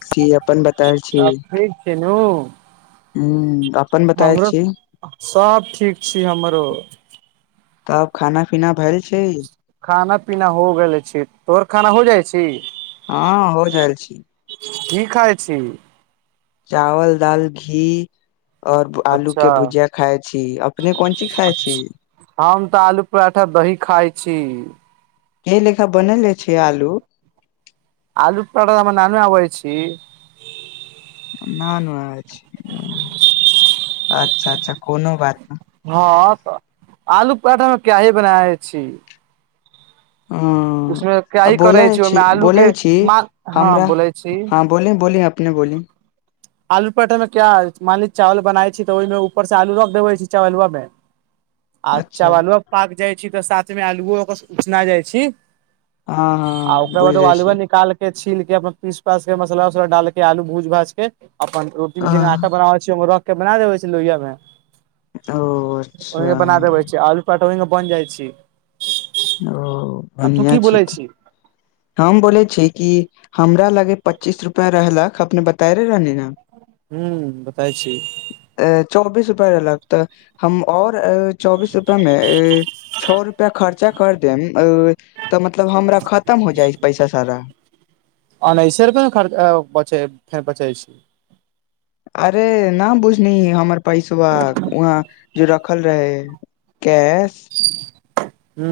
[unintelligible] अपन बतायल छी सब ठीक छै नू हू अप हमरो सब ठीक छी हमरो तब खाना पीना भेल छै खाना पीना हो गेले छै तोहर खाना हो जाइ छी हँ हो जा छी की खाइ छी चावल दाल घी और आलू अच्छा के भुजिया खाइ छी अपने कोन चीज खाइ छी अच्छा हम तऽ आलू पराठा दही खााय छी हे लेखा बनेले छ आलू आलू पड़ा हमर बनाबे आबै छी न नहि अच्छा अच्छा कोनो बात नहि हँ तऽ आलू पराठामे क्याही बनाै छी ह उसमे आ क्याही बोलै करै ओहिमे छी आलू बोलै के छी मा हँ हमरा बोलै छी हँ बोलि बोलि अपने बोलि आलू पेठे मे क्य मानली चावल बनाय छी छै तऽ ओहि मे ऊपर से आलू रख देबे छै चावला मे [inaudible] अच्छा आलु पाक जाइ छी तऽ साथमे आलूओ ओकर उसना जाइ छी हँ आ हँ ओकरा बुझ बाद जाइ छी अलुआ नीकाल के छील के अपन पीस पास के मसाला उसाला ाल के आलू भूज भाज के अपन रोटी जेना बनाबै छै रख के बना देबे छै लोहिा मे ओ अच्छा ओहि बना देबे छ आलू- पराठा बन जाइ छी। ओ आ तू बढ़आ की छै बोलै तऽ। छी हम बोले छी कि हमरा लगे पच्चीस रुपआ रहलक अपने बताय रहे रहल ने हू बताइ छी अ चौबीस रुपआ लगत हम आऔर चौबीस रुपआ मे छओ रुपआ खर्चा कर देम तऽ मतलब हमरा खतम हो जाइ पैसा सारा अनासे रुप खर्चा बच बचै छै अरे न बुझनी हमर पैसा वहाँ जो रखल रहे कैश हू।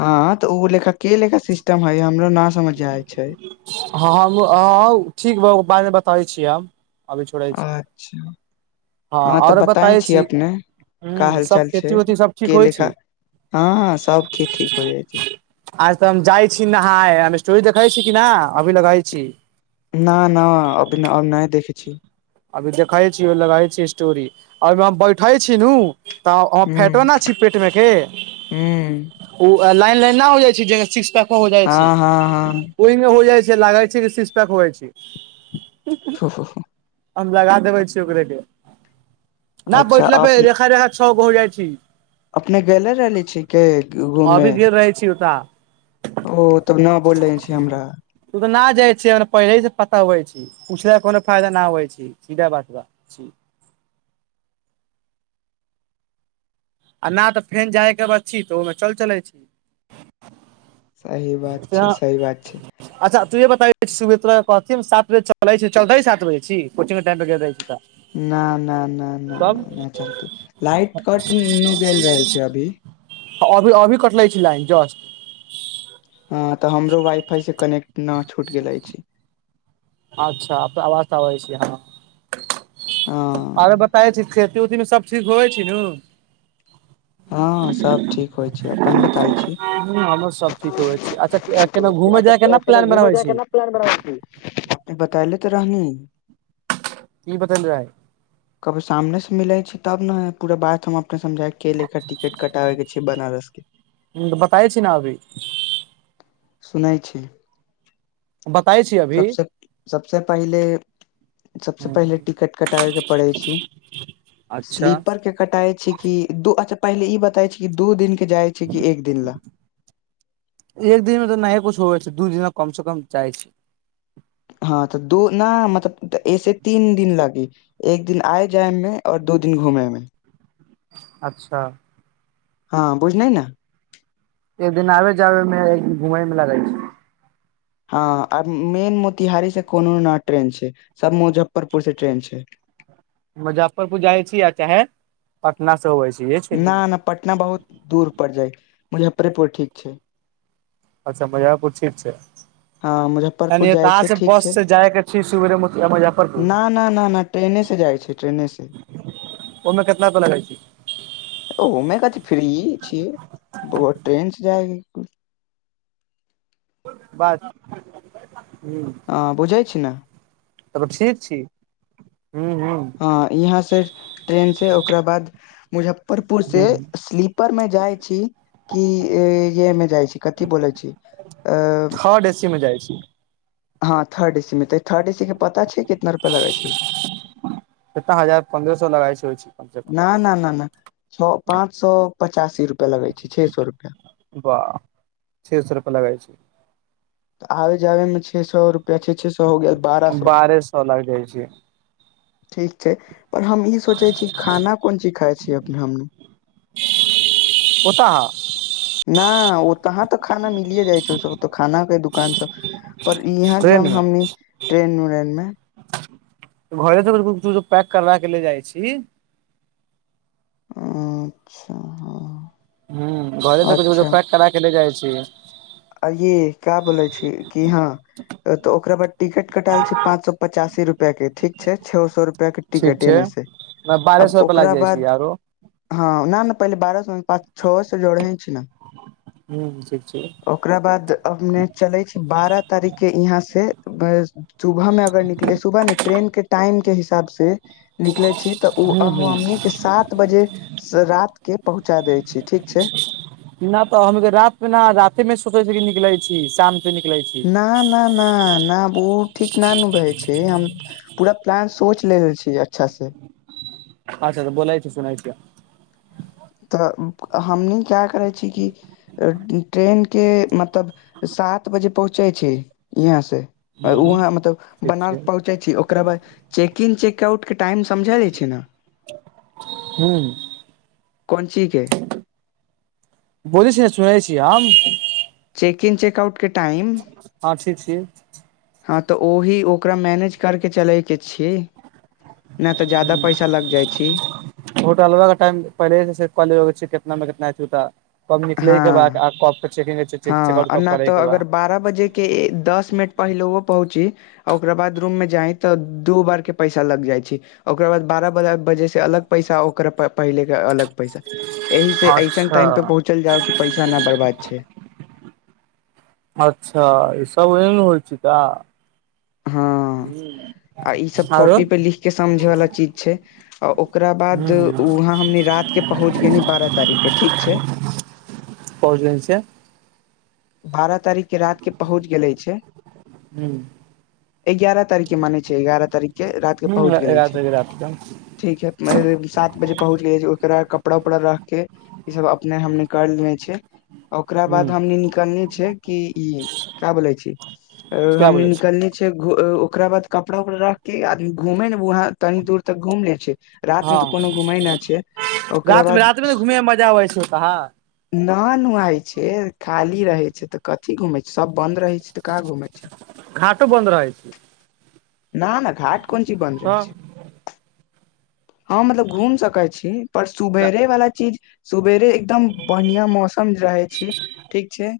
हँ तऽ ओ लेखा के लेखा सिस्टम हय हमरो ना समझ जाय छै। हँ ठीक बा बाद मे बताबै छीिय हम। अभी छोड़ै छी अच्छा। हँ अहाँ तऽ आओर बताए बताबै छीिय छी अपने क हूँ सब हालचाल खेती छै उती सब ठीक के होइ छी लेखा हँ सब किीज ठीक हो जाइ छै। आज तऽ हम जाइ छी नहााय हम स्टोरी देखै छी कि न अभी लगै छी। न न अभ नय देखै छी। अभी देखै छीिय लगै छी स्टोरी ओहिमे हम बैठे छी नू तऽ अ हुं फैटबा न छी पेट मे के हुं ओ लाइन लाइन नहि हो जाइ छै ज सिक्स पैको हो जाइ हँ हँ छै। हँ ओहिमे हो जाइ छै लागै छै कि सीस पैक हो जाइ छै। ओ होहो हम लगा देबे छी ओकरे के नहि अच्छा बैठला पे अपने रेखा रेखा छ गो हो जाइ छै। अपने गेले रहली छ के घूमे। अभी गेल रहै छी ओत। ओ तब न बोलले छी हमरा। तू त न जाय छे पहिले से पता होई छै पुछल के कोनो फायदा न होई छी सीधा बात बा छी। आ नहि तऽ फेन जायके ब छी तऽ ओहिमे चल चलै छी। सही बात छै सही बात छै। अच्छा तूँह बताै छ छी सुबे तोरा कहथि हम सात बे चलैत चलतै सात बे छी कोचिंगके टाइमपर गेल दैत छी तऽ। न न न नहि नहि तब नहि चलते लाइट कट नुगल रहल छै अभी। अभी अभी कट लइ छ लन जस्ट। हँ तऽ हमरो वाई फाई से कनेक्ट न छूट गेले छै। अच्छा आवाज आबै छियै ह। हाँ आरे बताबे छी खेती उऊती मे सब ठीक होवे छै न। हँ सब ठीक होइ छै अपन बताल छी। ह हमरो सब ठीक होवे छी अच्छा केना घूमे जाय के न [unintelligible] प्लान घूमै बनाबै जाइ छी के न प्लान बनैले छी बताले ते रहनी। की बतल रहै कभी सामने से मिलै छै तब ने पूरा बात हम अपने समझायके एले खैर टिकट कटाबेके छै बनारस के बताय छी ने अभी सुनैय छी बताै छियै। सबसँ सबसँ पहिले। सबसे पहिले टिकट कटाबै के पड़ै छी अच्छा। स्लीपर के कटाइ छै कि दू अच्छा पहिले ई बताय छै कि दू दिन के जाय छै कि एक दिन ला एक दिनमे तऽ नहि कुछ होवै छै दू दिन कम से कम चाहै छै हाँ तऽ दू ना मतलब एक से तीन दिन लगि एक दिन आए जायमे आओर दू दिन घूमेैमे अच्छा हाँ बुझलै न एक दिन आबे जाबेमे एक दिन घूमयमे लगै छै हाँ आ मेन मोतिहारी से कोनो ने ट्रेन छै सब मुजफ्फरपुर से ट्रेन छै। मुजफ्फरपुर जाइ छी आ चाहे पटना से अबै छी इहे छै न नु न पटना बहुत दूर पर जाय मुजफ्फरेपुर ठीक छै। अच्छा मज्फपुर ठीक छै। हँ मुजफ्फरपुर यानि त जाइ इहाँ छै से ठीक बस छै से जायके छै सुबेरे मो-मुजफ्फरपुर। न न न न ट्रेने से जाइके छै ट्रेने से ओहिमे केतला त लगइ छै ओमे कती त फ्रीये छियै ट्रेन से जाए बात हूँ हाँ बुझै छी ने तब ठीक छी हूँ हूँ हाँ इहाँ से ट्रेन से ओकरा बाद मुजफ्फरपुर से हूँ स्लीपरमे जाइ छी कि य-अमे जाइ छी कथि बोलै छी अ- थर्ड एसीमे जाइ छी हाँ थर्ड ए सीमे तऽ थर्ड ए सी के पता छै कितना रुपआ लगे छै कितना हजार पन्द्रह सौ लगा छै होइ छी ना ना ना ना छ पाँच सए पचासी रुपआ लगै छै छए सए रुपआ वाह छे सए रुपआ लगाए छै तऽ आबे जाबेमे छओ सए रुपैआ छओ छओ सए हो गेल बारह सौ बारहे सए लागै छै ठीक छै पर हम ई सोचै छी खाना कोन चीज खााय छियैअपने हमनु पता हो ना ओ तहाँ तक खाना मिलिये जाइ छै ओ सभ तऽ खाना के दुकान सब पर यहाँ ट्रेन जब मे हमी ट्रेन उ्रेन मे घरे तऽर कुछो पैक करा के ले जाइ छी अच्छा हाँ हूँ घर तऽ कुछो कुछो पैक करा के ले जाइ छी आ ये का बोले छी कि हा तो ओकरा बाद टिकट कटाल छै पाँंच सए पचासी रुपआ के ठीक छै छओ सए रुपआ के टिकटे ने छै बारह सए रुपआ लागि जाइ छै आरो हँ ना ना पहिले बारह सए मे पाँच छओ से जोड़े छै नऽ हू ठीक छै ओकरा बाद अपने चलै छी बारह तारीख के यहाँ से सुबह में अगर निकले सुबह में ट्रेन के टाइम के हिसाब से निकले छी तऽ उ हूँ अ हूँ हमनी के सात बजे रात के पहुँचा देय छी ठीक छै नऽ तऽ हम रातमे ना राते मे सोचे छी निकलै छी शाम निकलै छै ना ना ना ना उ ठीक ना नू भै छै हम पूरा प्लान सोच लेबे छि अच्छा से अच्छा तऽ बोलाय छ सुनाय छिय तऽ हमनी का करै छी कि ट्रेनके मतलब सात बजे पहुँचै छै यहाँसे हूँ वहाँ मतलब ठीक बनार छै पहुँचै छै ओकरा बाद चेक किन चेकआउटके टाइम समझा लै छी नऽ हू कोन चीज के बाले सी नऽ सुनै छीय हम चेकिन चेकआउट के टाइम हँ ठीक छी हँ तऽ ओही ओकरा मैनेज करके चलै के छी नऽ तऽ जादा पैसा लग जाइ छी होटलवा के टाइम पहिले सँ सेट कऽ लेबा के छै कितना मिनट मे एत उ सब कब निकल के बा हँ कब चेकिन हँ ना तऽ अगर बारह बजेके दस मिनट पहिलोहो पहुँची आ ओकरा बाद रूममे जाइ तऽ दू बार के पैसा लग जाइ छै ओकरा बाद बारहह बजेसँ अलग पैसा ओकररा पहिलेके अलग पैसा एहि से ऐसन अच्छा टाइम पे पहुँचल जाउ कि पैसा ना बर्बाद छै अच्छा सब ओहन होइ छिका हँ हू आ ई सब कॉपी पे लिख के समझे वालला चीज छै आ ओकरा बाद हूँ हूँ वहां हमनी रात के पहुँच गेली बारह तारीख के ठीक छै पहुच गेल छिए बारह तारीखके रात के पहुँच गेल छै हूँ एगारह तारख के माने छै एगारह तारख के रात के पहुँच गेले छै एगारह तारिक के रात कऽ ठीक है सात बजे पहुँच गेल ओकरा कपड़ा उपड़ा रख के ई सब अपने हम निकाल लने छै ओकरा बाद हूँ हमने निकलने छै कि ई क्या बोले छी हम क्या बोलै छी निकलने ओकरा बाद कपड़ा उपड़ा रख के आदमी घूमे ने वहाँ तनी दूर तक घूम ले छै रात मे हँ तऽ कोनो घुमय ना छै ओकरा रात मे बाद रात मे ने घूमे मे मजा अबै छै ओतहा नऽ नुहई छै खाली रहे छै ते कथी घूमे छै सब बंद रहे छै ते का घूमे छै घाटो बन्द रहइ छै नऽ नऽ घाट कोन चीज बन्द रहै छै तऽ हँ मतलब घूम सकै छी पर सुबेरे वालला चीज सुवेरे एकदम बढ़िया मौसम रहे छै ठीक छै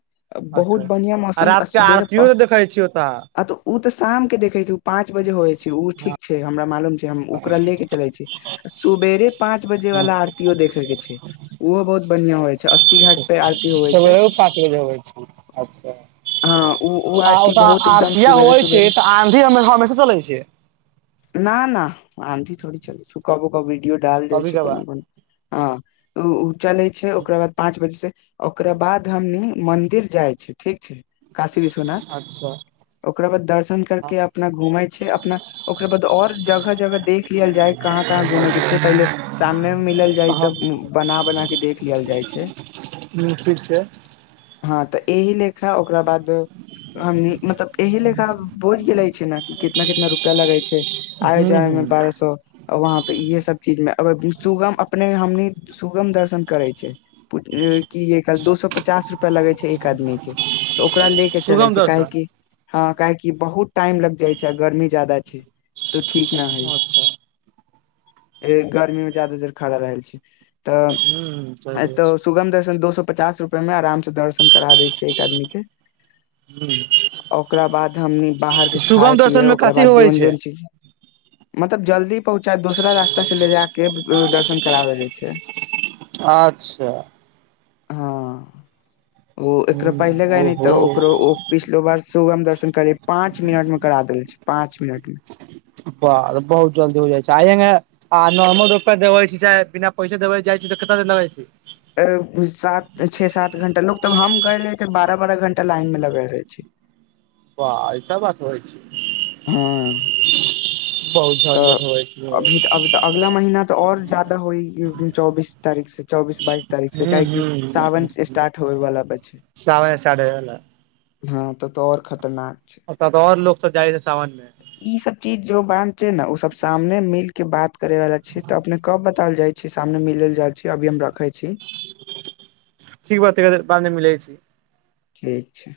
बहुत अच्छा बढ़िआं आ मौसम रात के सुबेरे आरतियो देखै छियै ओतऽ आ तऽ ओ तऽ शाम के देखे छै पाँंच बजे होइ छै ठीक छै हमरा मालूम छै हम ओकरा ले के चले छी सुबेरे पाँच बजे वाला आरतो देखे के छै ओहो बहुत बढ़िया होे छै अस्सी घाट पे आती हो सर पाँच बजे होब छी हँ ओ अच्छा आ आरती ओत बहुत एकदम आरतीया सुबेरे होइ छै तऽ आँधी हमेशा चलै छै न न आीधी थोड़ी चल छै ओ कबो कब विडियो डाल दै कभी छै कोनो कभार कोनो ह ओ ओ चलै छै ओकरा बाद पाँच बजे से ओकरा बाद हमनी मन्दिर जाइ छै ठीक छै काशी विश्वनाथ अच्छा ओकरा बाद दर्शन करके हँ अपना घुमेै छै अपना ओकरा बाद और जगह जगह देख लियल जाय कहाँ कहाँ घूमेय के छै पहिले सामने मे मिलल जाइ तऽ बना बना के देख लियल जाइ छै हँ ठीक छै हँ तऽ एहिह लेखा ओकरा बाद हमनी मतलब एहिह लेखा बोझ गेले छै ने कितना कितना रुपआ लगै छै आय हूँ जाइमे हूँ बारह स वहाँ पे इहे सब चीज मे सुगम अपने हमनी सुगम दर्शन करै छै पु की एक कल दू सए पचास रुपआ लगे छै एक आदमी के तऽ ओकरा ले के चले सुगम छै दर्शन काहेकि हँ काहेकि बहुत टाइम लग जाय छै गर्मी ज्यदा छै तो ठीक न है अच्छा गर्मी में ज्यदा देर खड़ा रहल छै तऽ हूँ सही कहै एतौ सुगम द दोसो पचास रुपआ में आराम से दर्शन करा देय छै एक आदमी के छी ओकरा बाद हमनी बाहरके खााय सुगम दर्शन पियए मे ओकरा कथी बाद होवे जोन छै जोन चीज मतलब जल्दी पहुँचा दोसरा रास्ता से ले जााक दर्शन कराबे जा छै अच्छा हँ ओ एकरो पहिले ग नहि ओहो तऽ ओकरो ओ पिछलो बार सुबम दर्शन कर पांच मिनट में करा देल छै पांच मिनट मे ब बहुत जल्दी हो जाइ छै आयेंगे आ नॉर्मल रोपैआ दवै छ छै चाह बिना पैसा देब जाइ छै तऽ कत लगए छै सात छे सात घंटा लोग तब हम कहले त बारह बारह घंटा लाइन में लगे रहे छी व ऐस बात होइ छै हँ बहुत तऽ झंझट होइ छै अभी त अऽ अगला महिीना तऽ और ज्याददा होइ चौबीस तारीख से चौबीस बाइस तारीख से हूं काहेक साावन स्टार्ट होे वालला बची सवय स्टार्ट होइ वला हँ तऽ तो आऔर खतरनाक ओत तऽ और लोग सब जाय छै सावन मे ई सब चीज जो बं छै ने ओ सब सामने मिल के बात करे वाला छै त अपने कब बताल जाय सामने मिल जा छी अभी हम रखे छी ठीक बा त बाद म मिल जाइ छी ठीक छै